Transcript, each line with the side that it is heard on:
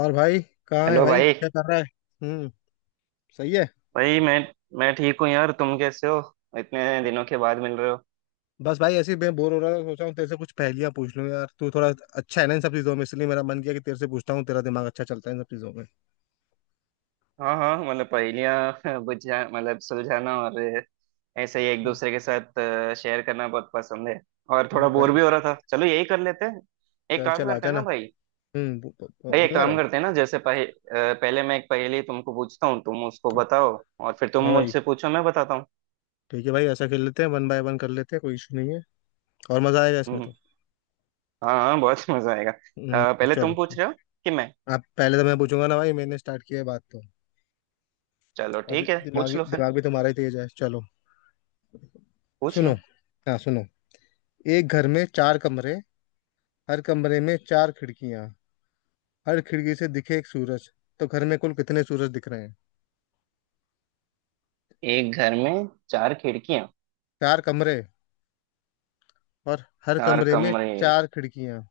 left: और भाई कहाँ है
right: हेलो
left: भाई?
right: भाई।
left: क्या कर रहा है? हम्म। सही है।
right: भाई मैं ठीक हूँ यार, तुम कैसे हो? इतने दिनों के बाद मिल रहे हो।
left: बस भाई ऐसे ही मैं बोर हो रहा था, सोचा हूँ तेरे से कुछ पहेलियां पूछ लूँ यार। तू थोड़ा अच्छा है ना इन सब चीजों में, इसलिए मेरा मन किया कि तेरे से पूछता हूँ। तेरा दिमाग अच्छा चलता है इन सब चीजों में।
right: हाँ हाँ, मतलब पहेलियाँ। बुझा मतलब सुलझाना और ऐसे ही एक
left: हम्म,
right: दूसरे के साथ शेयर करना बहुत पसंद है। और थोड़ा बोर
left: भाई
right: भी हो रहा था, चलो यही कर लेते हैं। एक
left: चल
right: काम
left: चल आ
right: करते हैं
left: जाना।
right: ना भाई।
left: बो, बो, बो-
right: भाई एक
left: बोलना
right: काम
left: भाई।
right: करते हैं ना, जैसे पहले मैं एक पहेली तुमको पूछता हूँ, तुम उसको बताओ। और फिर तुम
left: हाँ भाई।
right: मुझसे पूछो, मैं बताता हूँ।
left: ठीक है भाई, ऐसा खेल लेते हैं, वन बाय वन कर लेते हैं, कोई इशू नहीं है। और मजा आएगा इसमें
right: हम्म।
left: तो।
right: हाँ हाँ, बहुत मजा आएगा।
left: हम्म,
right: पहले
left: चलो
right: तुम पूछ रहे हो कि मैं।
left: आप पहले। तो मैं पूछूंगा ना भाई, मैंने स्टार्ट किया है बात तो।
right: चलो
left: और दि,
right: ठीक है, पूछ लो फिर।
left: दिमाग भी तुम्हारा ही तेज है। चलो
right: पूछ
left: सुनो।
right: लो।
left: हाँ सुनो। एक घर में 4 कमरे। हर कमरे में 4 खिड़कियां। हर खिड़की से दिखे एक सूरज। तो घर में कुल कितने सूरज दिख रहे हैं?
right: एक घर में चार खिड़कियां,
left: चार कमरे। और हर
right: चार
left: कमरे में
right: कमरे।
left: 4 खिड़कियां।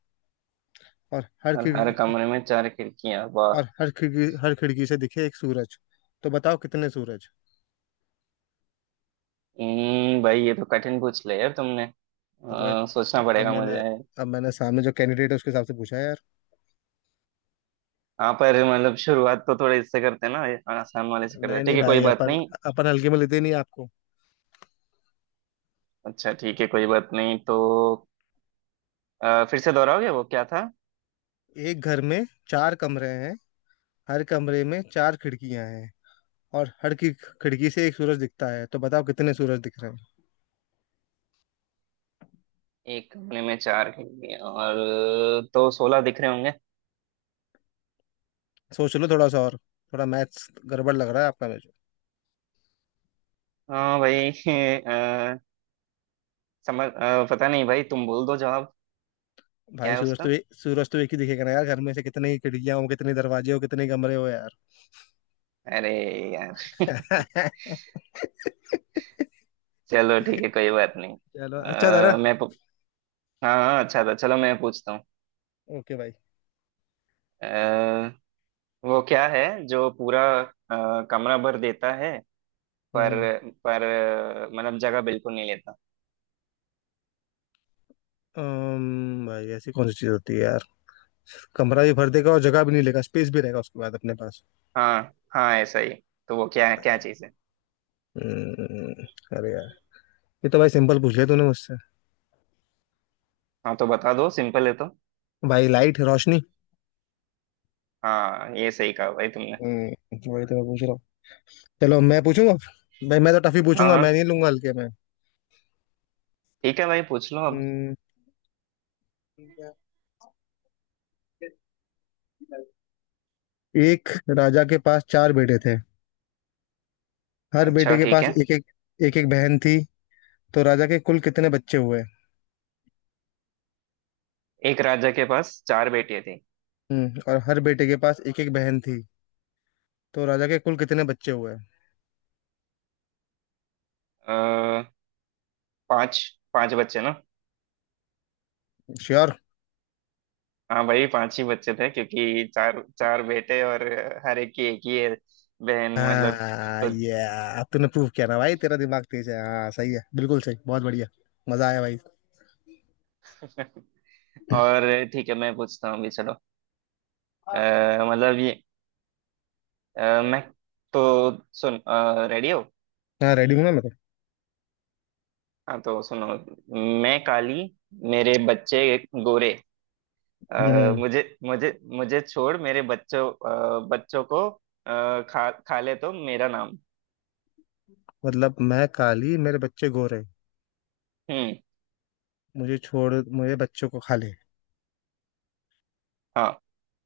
left: और हर
right: और
left: खिड़की।
right: हर कमरे में चार खिड़कियां, वाह।
left: और हर खिड़की, से दिखे एक सूरज। तो बताओ कितने सूरज?
right: भाई ये तो कठिन पूछ लिया यार तुमने।
left: तो भाई
right: सोचना
left: अब
right: पड़ेगा
left: मैंने
right: मुझे।
left: अब मैंने सामने जो कैंडिडेट है उसके हिसाब से पूछा है यार।
right: हाँ, पर मतलब शुरुआत तो थोड़े इससे करते हैं ना, ये आसान वाले से करते हैं।
left: नहीं
right: ठीक
left: नहीं
right: है, कोई
left: भाई,
right: बात
left: अपन
right: नहीं।
left: अपन हल्के में लेते नहीं आपको।
right: अच्छा ठीक है, कोई बात नहीं तो। फिर से दोहराओगे, वो क्या था?
left: एक घर में 4 कमरे हैं। हर कमरे में चार खिड़कियां हैं। और हर की खिड़की से एक सूरज दिखता है, तो बताओ कितने सूरज दिख रहे हैं?
right: एक कमरे में चार खिड़कियां और, तो 16 दिख रहे होंगे।
left: सोच लो थोड़ा सा और, थोड़ा मैथ्स गड़बड़ लग रहा है आपका मेरे
right: हाँ भाई। अ, समझ, पता नहीं भाई, तुम बोल दो जवाब।
left: को।
right: क्या
left: भाई
right: है
left: सूरज
right: उसका?
left: तो सूरज तो एक ही दिखेगा ना यार। घर में से कितनी ही खिड़कियां हो, कितने दरवाजे हो, कितने कमरे हो यार।
right: अरे यार। चलो ठीक है, कोई बात नहीं।
left: चलो, अच्छा था ना।
right: अ, मैं पु- हाँ हाँ, अच्छा था। चलो मैं पूछता हूँ।
left: ओके भाई।
right: अ, वो क्या है जो पूरा कमरा भर देता है, पर
left: हम्म।
right: पर मतलब जगह बिल्कुल नहीं लेता।
left: भाई ऐसी कौन सी चीज होती है यार, कमरा भी भर देगा और जगह भी नहीं लेगा, स्पेस भी रहेगा उसके बाद अपने पास।
right: हाँ हाँ, ऐसा ही। तो वो क्या है, क्या चीज़ है?
left: हम्म। अरे यार, ये तो भाई सिंपल पूछ लिया तूने मुझसे।
right: हाँ तो बता दो, सिंपल है तो।
left: भाई लाइट, रोशनी।
right: हाँ, ये सही कहा भाई तुमने।
left: हम्म, वही तो मैं पूछ रहा हूँ। चलो मैं पूछूंगा। भाई मैं तो टफी
right: हाँ
left: पूछूंगा,
right: हाँ,
left: मैं नहीं लूंगा हल्के में।
right: ठीक है भाई, पूछ लो अब।
left: हम्म, एक राजा के पास 4 बेटे थे। हर
right: अच्छा
left: बेटे के
right: ठीक
left: पास
right: है।
left: एक एक बहन थी। तो राजा के कुल कितने बच्चे हुए?
right: एक राजा के पास चार बेटियां थी।
left: हम्म, और हर बेटे के पास एक एक बहन थी। तो राजा के कुल कितने बच्चे हुए?
right: आ, पांच पांच बच्चे ना?
left: श्योर।
right: हाँ, वही पांच ही बच्चे थे क्योंकि चार चार बेटे और हर एक की एक ही है बहन, मतलब।
left: हाँ
right: तो।
left: ये। अब तूने प्रूव किया ना भाई, तेरा दिमाग तेज है। हाँ सही है, बिल्कुल सही, बहुत बढ़िया। मजा आया भाई।
right: और ठीक है, मैं पूछता हूँ अभी, चलो। मतलब ये। मैं। तो। सुन। रेडी हो?
left: हाँ रेडी हूँ ना मैं तो।
right: हाँ तो सुनो। मैं काली, मेरे बच्चे गोरे। अ,
left: हम्म,
right: मुझे मुझे मुझे छोड़ मेरे बच्चों, बच्चों को खा खा ले, तो मेरा नाम।
left: मतलब मैं काली, मेरे बच्चे गोरे,
right: हम्म।
left: मुझे छोड़, मुझे बच्चों को खा ले।
right: हाँ,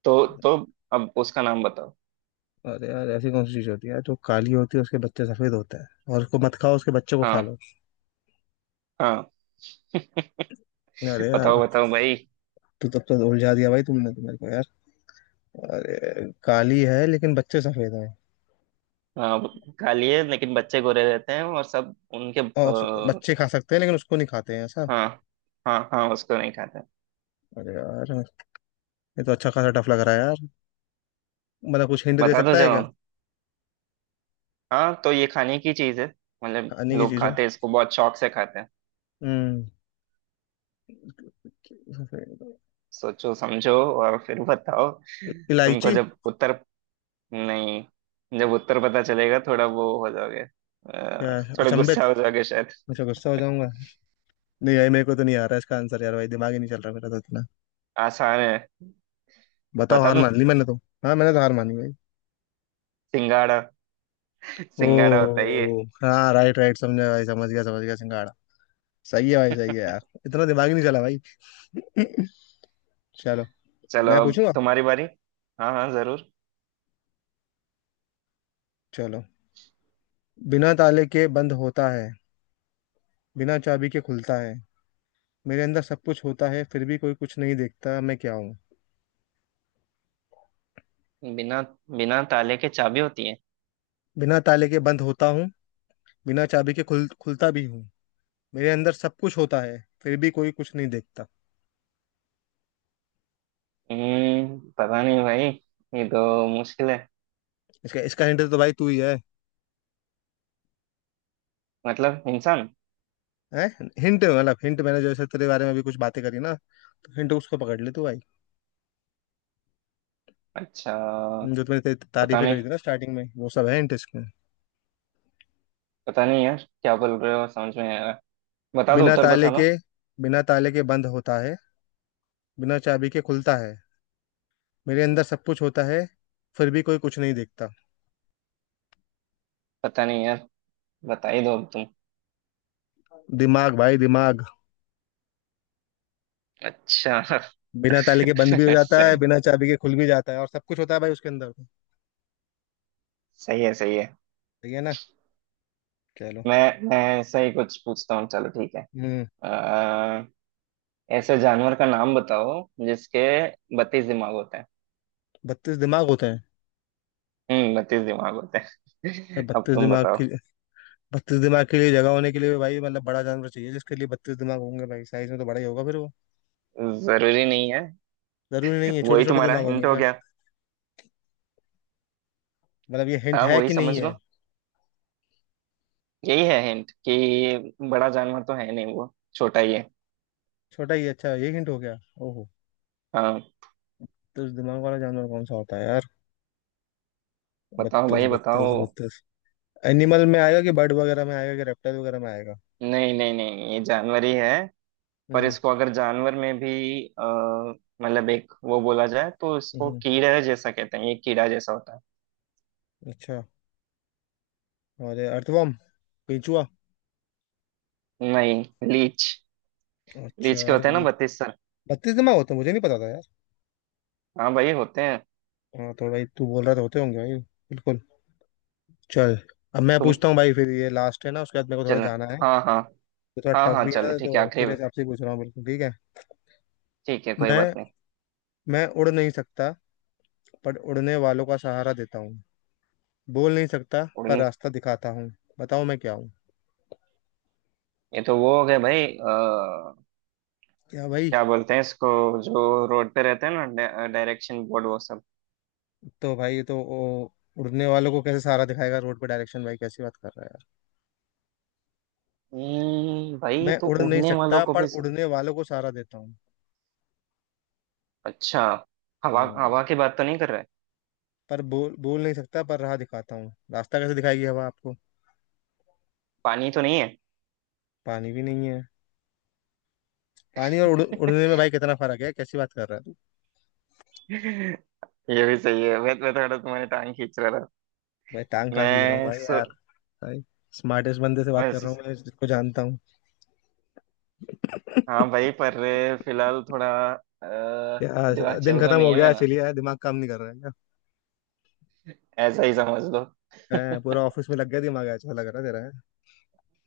right: तो अब उसका नाम बताओ।
left: अरे यार, ऐसी कौन सी चीज होती है यार, जो काली होती है उसके बच्चे सफेद होते हैं, और उसको मत खाओ उसके बच्चे को खा
right: हाँ
left: लो।
right: हाँ।
left: अरे यार,
right: बताओ बताओ भाई।
left: तू तब तो उलझा दिया भाई तुमने तो मेरे को यार। अरे काली है लेकिन बच्चे सफेद हैं,
right: हाँ, वो काली है लेकिन बच्चे गोरे रहते हैं और सब उनके।
left: और
right: आ,
left: बच्चे खा सकते हैं लेकिन उसको नहीं खाते हैं ऐसा।
right: हाँ। हाँ हाँ, उसको नहीं खाते।
left: अरे यार, ये तो अच्छा खासा टफ लग रहा है यार। मतलब कुछ हिंट दे
right: बता दो
left: सकता है क्या?
right: जवाब। हाँ, तो ये खाने की चीज है, मतलब
left: खाने की
right: लोग
left: चीज है।
right: खाते हैं, इसको बहुत शौक से खाते हैं।
left: हम्म। सफेद।
right: सोचो समझो और फिर बताओ। तुमको
left: इलायची।
right: जब उत्तर नहीं, जब उत्तर पता चलेगा थोड़ा वो हो जाओगे,
left: क्या है?
right: थोड़ा
left: अचंभित।
right: गुस्सा हो जाओगे शायद।
left: मुझे गुस्सा हो जाऊंगा? नहीं भाई मेरे को तो नहीं आ रहा इसका आंसर यार। भाई दिमाग ही नहीं चल रहा मेरा तो इतना।
right: आसान है।
left: बताओ,
right: बता
left: हार
right: दूं?
left: मान ली मैंने तो। हाँ मैंने तो हार मानी भाई।
right: सिंगाड़ा।
left: ओ,
right: सिंगाड़ा होता ही है।
left: हाँ राइट राइट, समझा भाई, समझ गया, समझ गया, सिंगाड़ा। सही है भाई, सही है यार। इतना दिमाग ही नहीं चला भाई। चलो
right: चलो,
left: मैं
right: अब
left: पूछूंगा।
right: तुम्हारी बारी। हाँ हाँ, जरूर।
left: चलो, बिना ताले के बंद होता है, बिना चाबी के खुलता है, मेरे अंदर सब कुछ होता है, फिर भी कोई कुछ नहीं देखता। मैं क्या हूँ?
right: बिना बिना ताले के चाबी होती है।
left: बिना ताले के बंद होता हूँ, बिना चाबी के खुलता भी हूँ, मेरे अंदर सब कुछ होता है, फिर भी कोई कुछ नहीं देखता।
right: पता नहीं भाई, ये तो मुश्किल है।
left: इसका इसका हिंट तो भाई तू ही है।
right: मतलब इंसान?
left: हैं? हिंट मतलब, हिंट मैंने जैसे तेरे बारे में भी कुछ बातें करी ना, तो हिंट उसको पकड़ ले तू भाई।
right: अच्छा।
left: जो तुमने
right: पता
left: तारीफें करी
right: नहीं।
left: थी ना स्टार्टिंग में, वो सब है इंट इसमें।
right: पता नहीं यार, क्या बोल रहे हो, समझ में नहीं आ रहा। बता दो
left: बिना
right: उत्तर,
left: ताले
right: बता
left: के
right: दो।
left: बिना ताले के बंद होता है, बिना चाबी के खुलता है, मेरे अंदर सब कुछ होता है, फिर भी कोई कुछ नहीं देखता।
right: पता नहीं यार। बता ही दो अब तुम।
left: दिमाग भाई, दिमाग।
right: अच्छा।
left: बिना ताले के बंद भी हो जाता
right: सही।
left: है, बिना चाबी के खुल भी जाता है, और सब कुछ होता है भाई उसके अंदर।
right: सही है, सही है।
left: सही है ना। चलो।
right: मैं मैं ऐसा ही कुछ पूछता हूँ, चलो ठीक है।
left: हम्म।
right: अ, ऐसे जानवर का नाम बताओ जिसके 32 दिमाग होते हैं।
left: 32 दिमाग होते हैं?
right: हम्म, 32 दिमाग होते हैं। अब
left: बत्तीस
right: तुम
left: दिमाग
right: बताओ।
left: के बत्तीस दिमाग के लिए जगह होने के लिए भाई, मतलब बड़ा जानवर चाहिए जिसके लिए 32 दिमाग होंगे। भाई साइज में तो बड़ा ही होगा फिर वो।
right: जरूरी नहीं है।
left: जरूरी नहीं है, छोटे
right: वही
left: छोटे
right: तुम्हारा
left: दिमाग
right: हिंट
left: होंगे
right: हो
left: क्या?
right: गया।
left: मतलब ये हिंट
right: हाँ,
left: है
right: वही
left: कि
right: समझ
left: नहीं
right: लो।
left: है?
right: यही है हिंट कि बड़ा जानवर तो है नहीं, वो छोटा ही है।
left: छोटा ही, अच्छा ये हिंट हो गया। ओहो।
right: हाँ।
left: 32 दिमाग वाला जानवर कौन सा होता है यार?
right: बताओ
left: बत्तीस
right: भाई बताओ।
left: बत्तीस 32। एनिमल में आएगा, कि बर्ड वगैरह में आएगा, कि रेप्टाइल वगैरह में आएगा?
right: नहीं नहीं नहीं, ये जानवर ही है। पर
left: हम्म।
right: इसको अगर जानवर में भी मतलब एक वो बोला जाए, तो
left: हम्म,
right: इसको
left: हम्म,
right: कीड़ा जैसा कहते हैं, ये कीड़ा जैसा होता
left: अच्छा। अरे अर्थवर्म, केंचुआ।
right: है। नहीं। लीच।
left: अच्छा,
right: लीच के होते हैं ना 32 सर?
left: बत्तीस दिमाग होते हैं, मुझे नहीं पता था यार।
right: हाँ भाई, होते हैं।
left: हाँ तो भाई तू बोल रहा तो होते होंगे भाई बिल्कुल। चल अब मैं
right: तुम।
left: पूछता हूँ भाई, फिर ये लास्ट है ना, उसके बाद मेरे को थोड़ा
right: चलो।
left: जाना है।
right: हाँ हाँ।
left: ये थोड़ा
right: हाँ
left: टफ
right: हाँ,
left: भी है
right: चलो
left: ना,
right: ठीक है,
left: तो तेरे
right: आखिरी।
left: हिसाब से ही पूछ रहा हूँ, बिल्कुल ठीक है।
right: ठीक है, कोई बात
left: मैं
right: नहीं।
left: मैं उड़ नहीं सकता, पर उड़ने वालों का सहारा देता हूँ। बोल नहीं सकता पर
right: उड़न?
left: रास्ता दिखाता हूँ। बताओ मैं क्या हूँ?
right: ये तो वो हो गए भाई।
left: क्या भाई?
right: क्या बोलते हैं इसको, जो रोड पे रहते हैं ना, डायरेक्शन बोर्ड, वो सब।
left: तो भाई ये तो ओ, उड़ने वालों को कैसे सहारा दिखाएगा रोड पे डायरेक्शन? भाई कैसी बात कर रहा है यार?
right: भाई
left: मैं
right: तो
left: उड़ नहीं
right: उड़ने वालों
left: सकता
right: को
left: पर
right: भी सम।
left: उड़ने वालों को सहारा देता हूँ।
right: अच्छा, हवा,
left: हम्म।
right: हवा की बात तो नहीं कर रहा है?
left: पर बोल बोल नहीं सकता पर राह दिखाता हूँ। रास्ता कैसे दिखाएगी हवा आपको?
right: पानी तो नहीं है?
left: पानी भी नहीं है। पानी और उड़ने में भाई कितना फर्क है, कैसी बात कर रहा है तू?
right: ये भी सही है, मैं थोड़ा तुम्हारी टांग खींच रहा था।
left: भाई टांग कहाँ खींच रहा हूँ
right: मैं
left: भाई
right: सो
left: यार। भाई स्मार्टेस्ट बंदे से बात
right: मैं
left: कर
right: सो,
left: रहा हूँ मैं जिसको जानता हूँ।
right: हाँ भाई, पर फिलहाल थोड़ा अ,
left: क्या
right: दिमाग चल
left: दिन
right: रहा
left: खत्म
right: नहीं
left: हो
right: है
left: गया है?
right: मेरा,
left: चलिए यार, दिमाग काम नहीं कर रहा है क्या?
right: ऐसा ही समझ लो।
left: हैं, पूरा ऑफिस में लग गया दिमाग, अच्छा लग रहा है तेरा।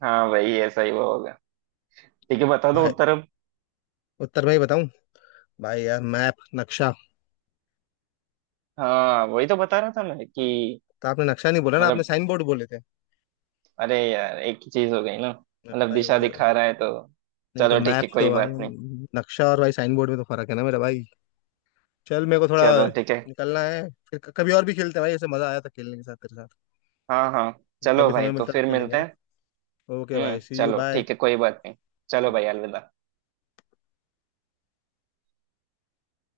right: हाँ भाई, ऐसा ही वो होगा। ठीक है, बता दो
left: भाई
right: उत्तर अब।
left: उत्तर भाई बताऊं? भाई यार, मैप, नक्शा।
right: हाँ, वही तो बता रहा था मैं कि,
left: तो आपने नक्शा नहीं बोला ना, आपने
right: मतलब,
left: साइन बोर्ड बोले थे।
right: अरे यार एक ही चीज हो गई ना, मतलब
left: भाई वो
right: दिशा
left: तो,
right: दिखा रहा है तो।
left: नहीं तो
right: चलो ठीक
left: मैप
right: है, कोई
left: तो भाई।
right: बात नहीं।
left: नक्शा और भाई साइन बोर्ड में तो फर्क है ना मेरा भाई। चल मेरे को थोड़ा
right: चलो ठीक है।
left: निकलना है, फिर कभी और भी खेलते हैं भाई, ऐसे मजा आया था खेलने के साथ तेरे साथ।
right: हाँ हाँ। चलो
left: कभी
right: भाई,
left: समय
right: तो
left: मिलता है
right: फिर
left: तो खेलेंगे
right: मिलते
left: ना।
right: हैं।
left: ओके
right: हम्म,
left: भाई, सी यू,
right: चलो
left: बाय।
right: ठीक है, कोई बात नहीं। चलो भाई, अलविदा।